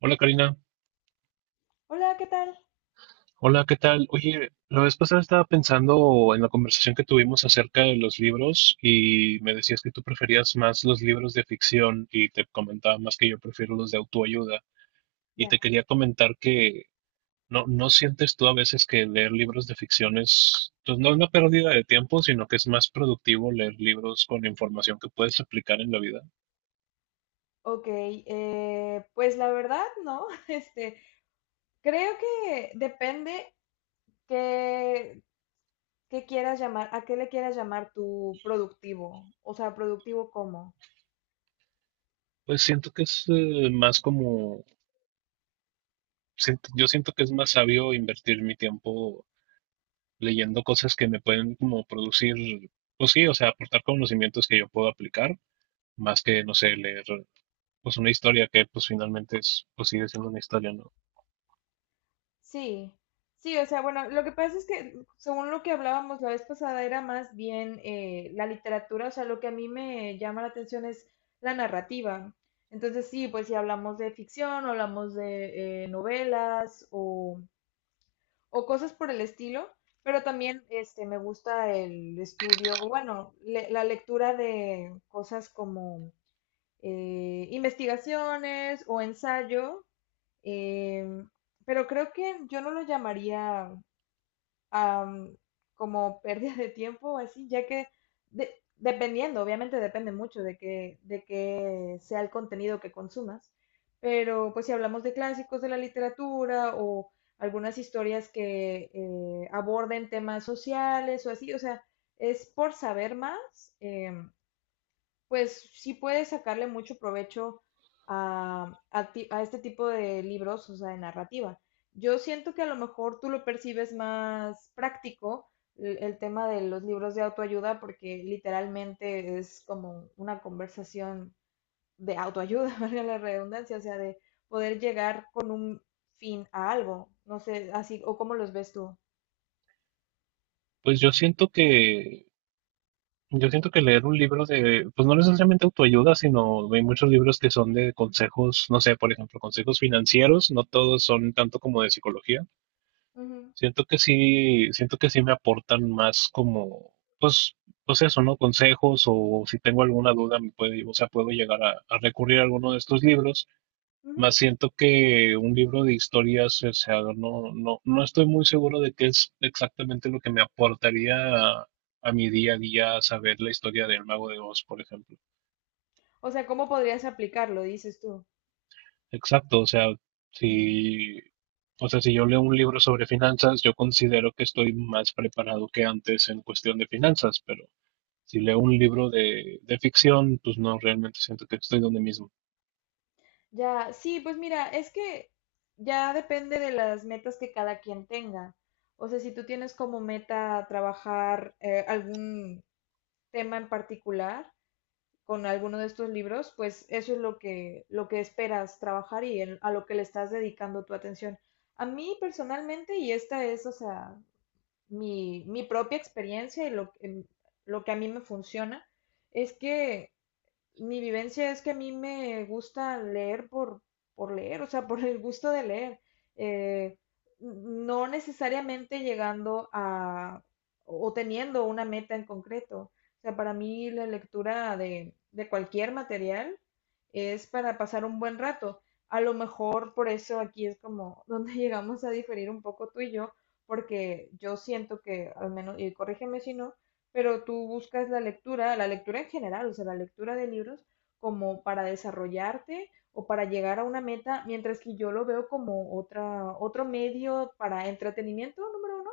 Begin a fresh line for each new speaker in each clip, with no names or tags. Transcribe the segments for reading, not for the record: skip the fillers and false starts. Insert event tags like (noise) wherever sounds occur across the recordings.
Hola Karina,
Hola, ¿qué tal?
hola, ¿qué tal? Oye, la vez pasada estaba pensando en la conversación que tuvimos acerca de los libros y me decías que tú preferías más los libros de ficción y te comentaba más que yo prefiero los de autoayuda y te
Ya.
quería comentar que no sientes tú a veces que leer libros de ficción es, pues no es una pérdida de tiempo, sino que es más productivo leer libros con información que puedes aplicar en la vida.
Ok, pues la verdad, ¿no? (laughs) Creo que depende qué, qué quieras llamar, a qué le quieras llamar tu productivo. O sea, ¿productivo cómo?
Pues siento que es más como, yo siento que es más sabio invertir mi tiempo leyendo cosas que me pueden como producir, pues sí, o sea, aportar conocimientos que yo puedo aplicar, más que, no sé, leer pues una historia que pues finalmente es, pues sigue siendo una historia, ¿no?
Sí, sí, o sea, bueno, lo que pasa es que según lo que hablábamos la vez pasada era más bien la literatura, o sea, lo que a mí me llama la atención es la narrativa. Entonces, sí, pues si hablamos de ficción, hablamos de novelas o cosas por el estilo, pero también me gusta el estudio, o bueno, la lectura de cosas como investigaciones o ensayo, em, pero creo que yo no lo llamaría am, como pérdida de tiempo, así, ya que de- dependiendo, obviamente depende mucho de que sea el contenido que consumas, pero pues si hablamos de clásicos de la literatura o algunas historias que aborden temas sociales o así, o sea, es por saber más. Pues sí puedes sacarle mucho provecho a este tipo de libros, o sea, de narrativa. Yo siento que a lo mejor tú lo percibes más práctico el tema de los libros de autoayuda, porque literalmente es como una conversación de autoayuda, (laughs) valga la redundancia, o sea, de poder llegar con un fin a algo. No sé, así, o cómo los ves tú.
Pues yo siento que leer un libro de, pues no necesariamente autoayuda, sino hay muchos libros que son de consejos, no sé, por ejemplo, consejos financieros, no todos son tanto como de psicología.
Ujú,
Siento que sí me aportan más como, pues, pues eso, ¿no? Consejos o si tengo alguna duda me puede, o sea, puedo llegar a recurrir a alguno de estos libros.
ujú.
Más siento que un libro de historias, o sea, no estoy muy seguro de qué es exactamente lo que me aportaría a, a mi día a día saber la historia del Mago de Oz, por ejemplo.
O sea, ¿cómo podrías aplicarlo, dices tú?
Exacto,
Mm.
si, o sea, si yo leo un libro sobre finanzas, yo considero que estoy más preparado que antes en cuestión de finanzas, pero si leo un libro de ficción, pues no, realmente siento que estoy donde mismo.
Ya, sí, pues mira, es que ya depende de las metas que cada quien tenga. O sea, si tú tienes como meta trabajar algún tema en particular con alguno de estos libros, pues eso es lo que esperas trabajar y a lo que le estás dedicando tu atención. A mí personalmente, y esta es, o sea, mi propia experiencia y lo que a mí me funciona, es que mi vivencia es que a mí me gusta leer por leer, o sea, (laughs) por el gusto de leer. Eh, no necesariamente llegando a o teniendo una meta en concreto. O sea, para mí la lectura de cualquier material es para pasar un buen rato. A lo mejor por eso aquí es como donde (laughs) llegamos a diferir un poco tú y yo, porque yo siento que, al menos, y corrígeme si no, pero tú buscas la lectura en general, o sea, la lectura de libros como para desarrollarte o para llegar a una meta, mientras que yo lo veo como otra, otro medio para entretenimiento, número uno.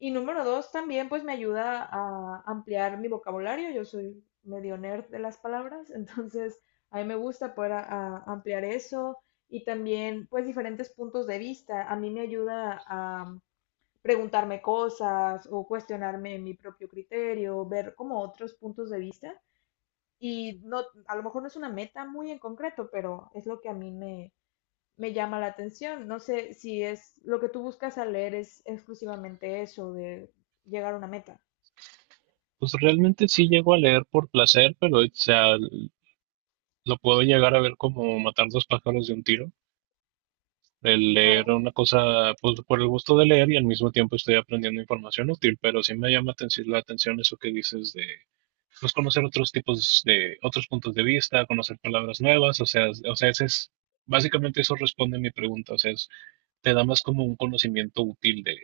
Y número dos, también pues me ayuda a ampliar mi vocabulario. Yo soy medio nerd de las palabras, (laughs) entonces a mí me gusta poder ampliar eso y también pues diferentes puntos de vista. A mí me ayuda a preguntarme cosas o cuestionarme mi propio criterio, ver como otros puntos de vista. Y no, a lo mejor no es una meta muy en concreto, pero es lo que a mí me llama la atención. No sé si es lo que tú buscas al leer es exclusivamente eso de llegar a una meta.
Pues realmente sí llego a leer por placer, pero o sea, lo puedo llegar a ver como matar dos pájaros de un tiro. El
Ah,
leer
ok.
una cosa pues, por el gusto de leer y al mismo tiempo estoy aprendiendo información útil, pero sí me llama la atención eso que dices de pues, conocer otros tipos de otros puntos de vista, conocer palabras nuevas, o sea, es- o sea, ese es básicamente eso responde a mi pregunta, o sea, es- te da más como un conocimiento útil de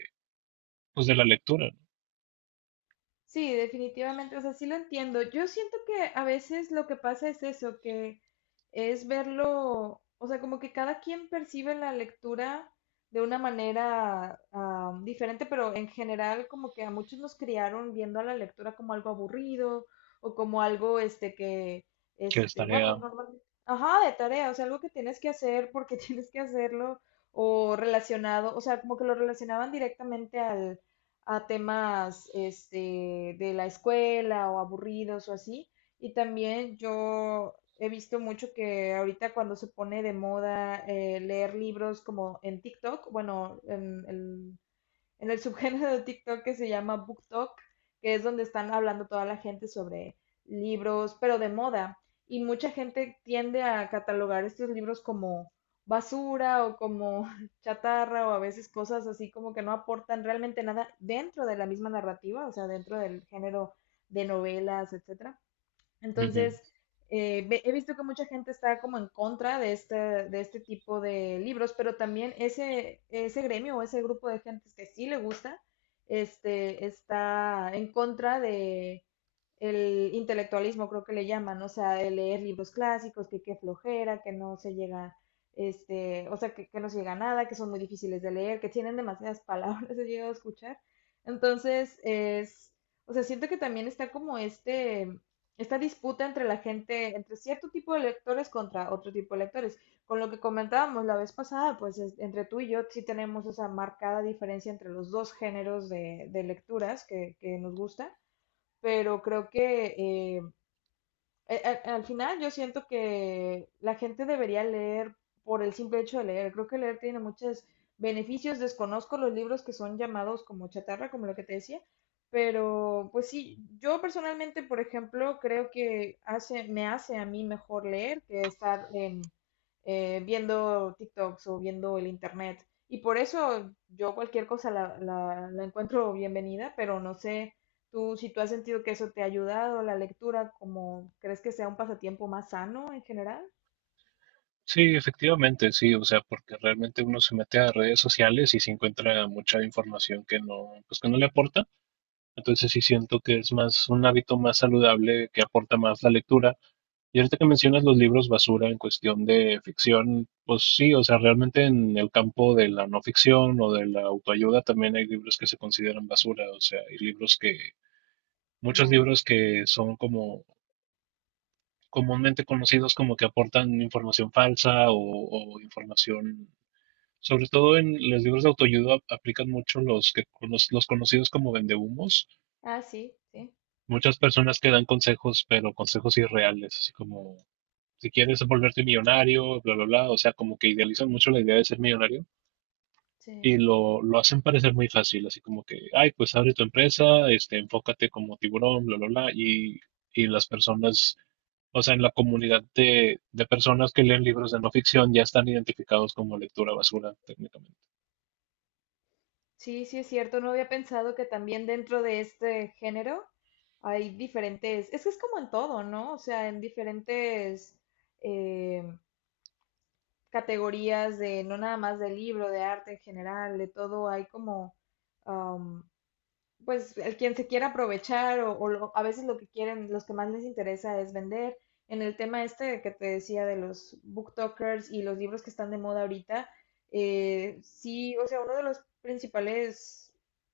pues de la lectura, ¿no?
Sí, definitivamente, o sea, sí lo entiendo. Yo siento que a veces lo que pasa es eso, que es verlo, o sea, como que cada quien percibe la lectura de una manera diferente, pero en general como que a muchos nos criaron viendo a la lectura como algo aburrido o como algo,
Que es
bueno,
tarea.
normalmente, ajá, de tarea, o sea, algo que tienes que hacer porque (laughs) tienes que hacerlo o relacionado, o sea, como que lo relacionaban directamente al a temas de la escuela o aburridos o así. Y también yo he visto mucho que ahorita cuando se pone de moda leer libros como en TikTok, bueno, en el subgénero de TikTok que se llama BookTok, que es donde están hablando toda la gente sobre libros, pero de moda. Y mucha gente tiende a catalogar estos libros como basura o como (laughs) chatarra o a veces cosas así como que no aportan realmente nada dentro de la misma narrativa, o sea, dentro del género de novelas, etcétera.
Ujú.
Entonces, he visto que mucha gente está como en contra de este tipo de libros, pero también ese gremio o ese grupo de gentes que sí le gusta, está en contra de el intelectualismo, creo que le llaman, o sea, de leer libros clásicos, que qué flojera, que no se llega, o sea, que no se llega a nada, que son muy difíciles de leer, que tienen demasiadas palabras, (laughs) he llegado a escuchar. Entonces, es, o sea, siento que también está como esta disputa entre la gente, entre cierto tipo de lectores contra otro tipo de lectores. Con lo que comentábamos la vez pasada, pues entre tú y yo sí tenemos esa marcada diferencia entre los dos géneros de lecturas que nos gusta, pero creo que eh, al final yo siento que la gente debería leer por el simple hecho de leer. Creo que leer tiene muchos beneficios. Desconozco los libros que son llamados como chatarra, como lo que te decía. Pero pues sí, yo personalmente, por ejemplo, creo que me hace a mí mejor leer que estar viendo TikToks o viendo el internet. Y por eso yo cualquier cosa la encuentro bienvenida, pero no sé. Si tú has sentido que eso te ha ayudado, la lectura, como crees que sea un pasatiempo más sano en general?
Sí, efectivamente, sí, o sea, porque realmente uno se mete a redes sociales y se encuentra mucha información que no pues que no le aporta. Entonces sí siento que es más un hábito más saludable que aporta más la lectura. Y ahorita que mencionas los libros basura en cuestión de ficción, pues sí, o sea, realmente en el campo de la no ficción o de la autoayuda también hay libros que se consideran basura, o sea, hay libros que, muchos
Ya.
libros que son como comúnmente conocidos como que aportan información falsa o información, sobre todo en los libros de autoayuda aplican mucho los que los conocidos como vendehumos.
Ah, sí, sí,
Muchas personas que dan consejos, pero consejos irreales, así como si quieres volverte millonario, bla, bla, bla, o sea, como que idealizan mucho la idea de ser millonario y
sí.
lo hacen parecer muy fácil, así como que, ay, pues abre tu empresa, este, enfócate como tiburón, bla, bla, bla, y las personas, o sea, en la comunidad de personas que leen libros de no ficción ya están identificados como lectura basura, técnicamente.
Sí, sí es cierto. No había pensado que también dentro de este género hay diferentes. Es que es como en todo, ¿no? O sea, en diferentes eh, categorías de, no nada más de libro, de arte en general, de todo, hay como pues el quien se quiera aprovechar o a veces lo que quieren, los que más les interesa es vender. En el tema este que te decía de los booktokers y los libros que están de moda ahorita, sí, o sea, uno de los principales,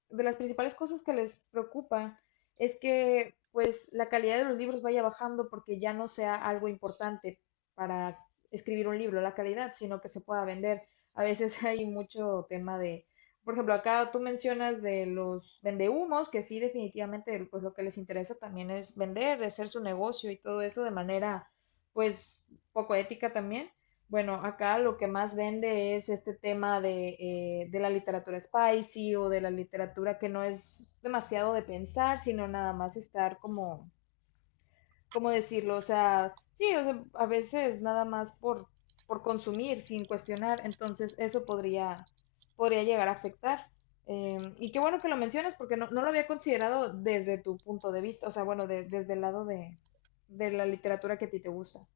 de las principales cosas que les preocupa es que pues la calidad de los libros vaya bajando porque ya no sea algo importante para escribir un libro, la calidad, sino que se pueda vender. A veces (laughs) hay mucho tema de por ejemplo, acá tú mencionas de los vendehumos, que sí, definitivamente, pues lo que les interesa también es vender, hacer su negocio y todo eso de manera, pues, poco ética también. Bueno, acá lo que más vende es este tema de la literatura spicy o de la literatura que no es demasiado de pensar, sino nada más estar como ¿cómo decirlo? O sea, sí, o sea, a veces nada más por consumir sin cuestionar, entonces eso podría llegar a afectar. Y qué bueno que lo mencionas porque no lo había considerado desde tu punto de vista, o sea, bueno, desde el lado de la literatura que a ti te gusta.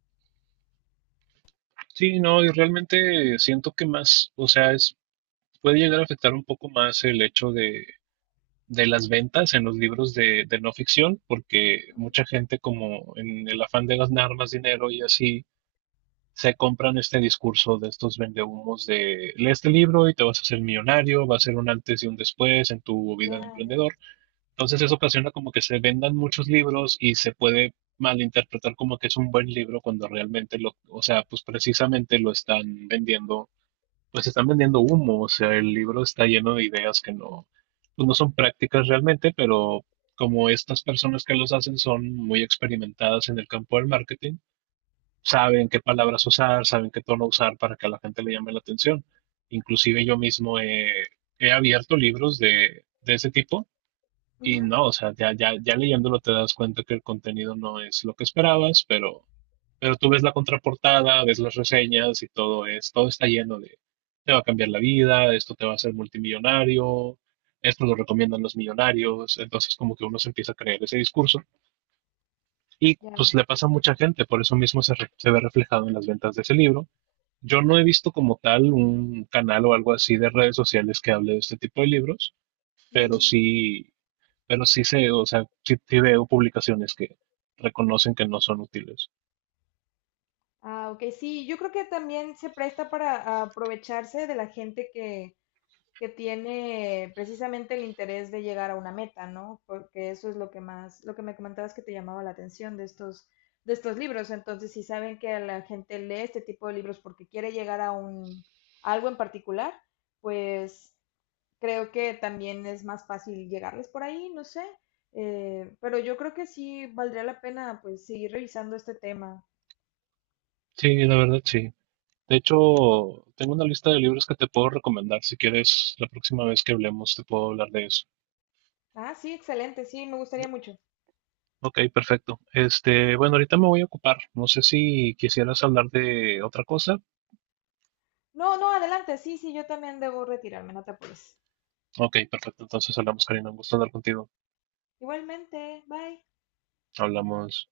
Sí, no, y realmente siento que más, o sea, es, puede llegar a afectar un poco más el hecho de las ventas en los libros de no ficción, porque mucha gente como en el afán de ganar más dinero y así, se compran este discurso de estos vendehumos de lee este libro y te vas a hacer millonario, va a ser un antes y un después en tu vida
Ya,
de
ya.
emprendedor. Entonces eso ocasiona como que se vendan muchos libros y se puede malinterpretar como que es un buen libro cuando realmente lo, o sea, pues precisamente lo están vendiendo pues están vendiendo humo, o sea, el libro está lleno de ideas que no, pues no son prácticas realmente, pero como estas personas que los hacen son muy experimentadas en el campo del marketing, saben qué palabras usar, saben qué tono usar para que a la gente le llame la atención. Inclusive yo mismo he, he abierto libros de ese tipo y
Ujú,
no, o sea, ya leyéndolo te das cuenta que el contenido no es lo que esperabas, pero tú ves la contraportada, ves las reseñas y todo es, todo está lleno de, te va a cambiar la vida, esto te va a hacer multimillonario, esto lo recomiendan los millonarios, entonces como que uno se empieza a creer ese discurso y pues
ya.
le pasa a mucha gente, por eso mismo se, se ve reflejado en las ventas de ese libro. Yo no he visto como tal un canal o algo así de redes sociales que hable de este tipo de libros, pero
Mm.
sí, pero sí sé, o sea, sí, sí veo publicaciones que reconocen que no son útiles.
Ah, ok, sí, yo creo que también se presta para aprovecharse de la gente que tiene precisamente el interés de llegar a una meta, ¿no? Porque eso es lo que me comentabas que te llamaba la atención de estos libros. Entonces, si saben que la gente lee este tipo de libros porque quiere llegar a algo en particular, pues creo que también es más fácil llegarles por ahí, no sé. Pero yo creo que sí valdría la pena pues seguir revisando este tema.
Sí, la verdad, sí. De hecho, tengo una lista de libros que te puedo recomendar. Si quieres, la próxima vez que hablemos, te puedo hablar de eso.
Ah, sí, excelente, sí, me gustaría mucho.
Ok, perfecto. Este, bueno, ahorita me voy a ocupar. No sé si quisieras hablar de otra cosa.
No, no, adelante, sí, sí, yo también debo retirarme, no te apures.
Ok, perfecto. Entonces hablamos, Karina. Un gusto hablar contigo.
Igualmente, bye.
Hablamos.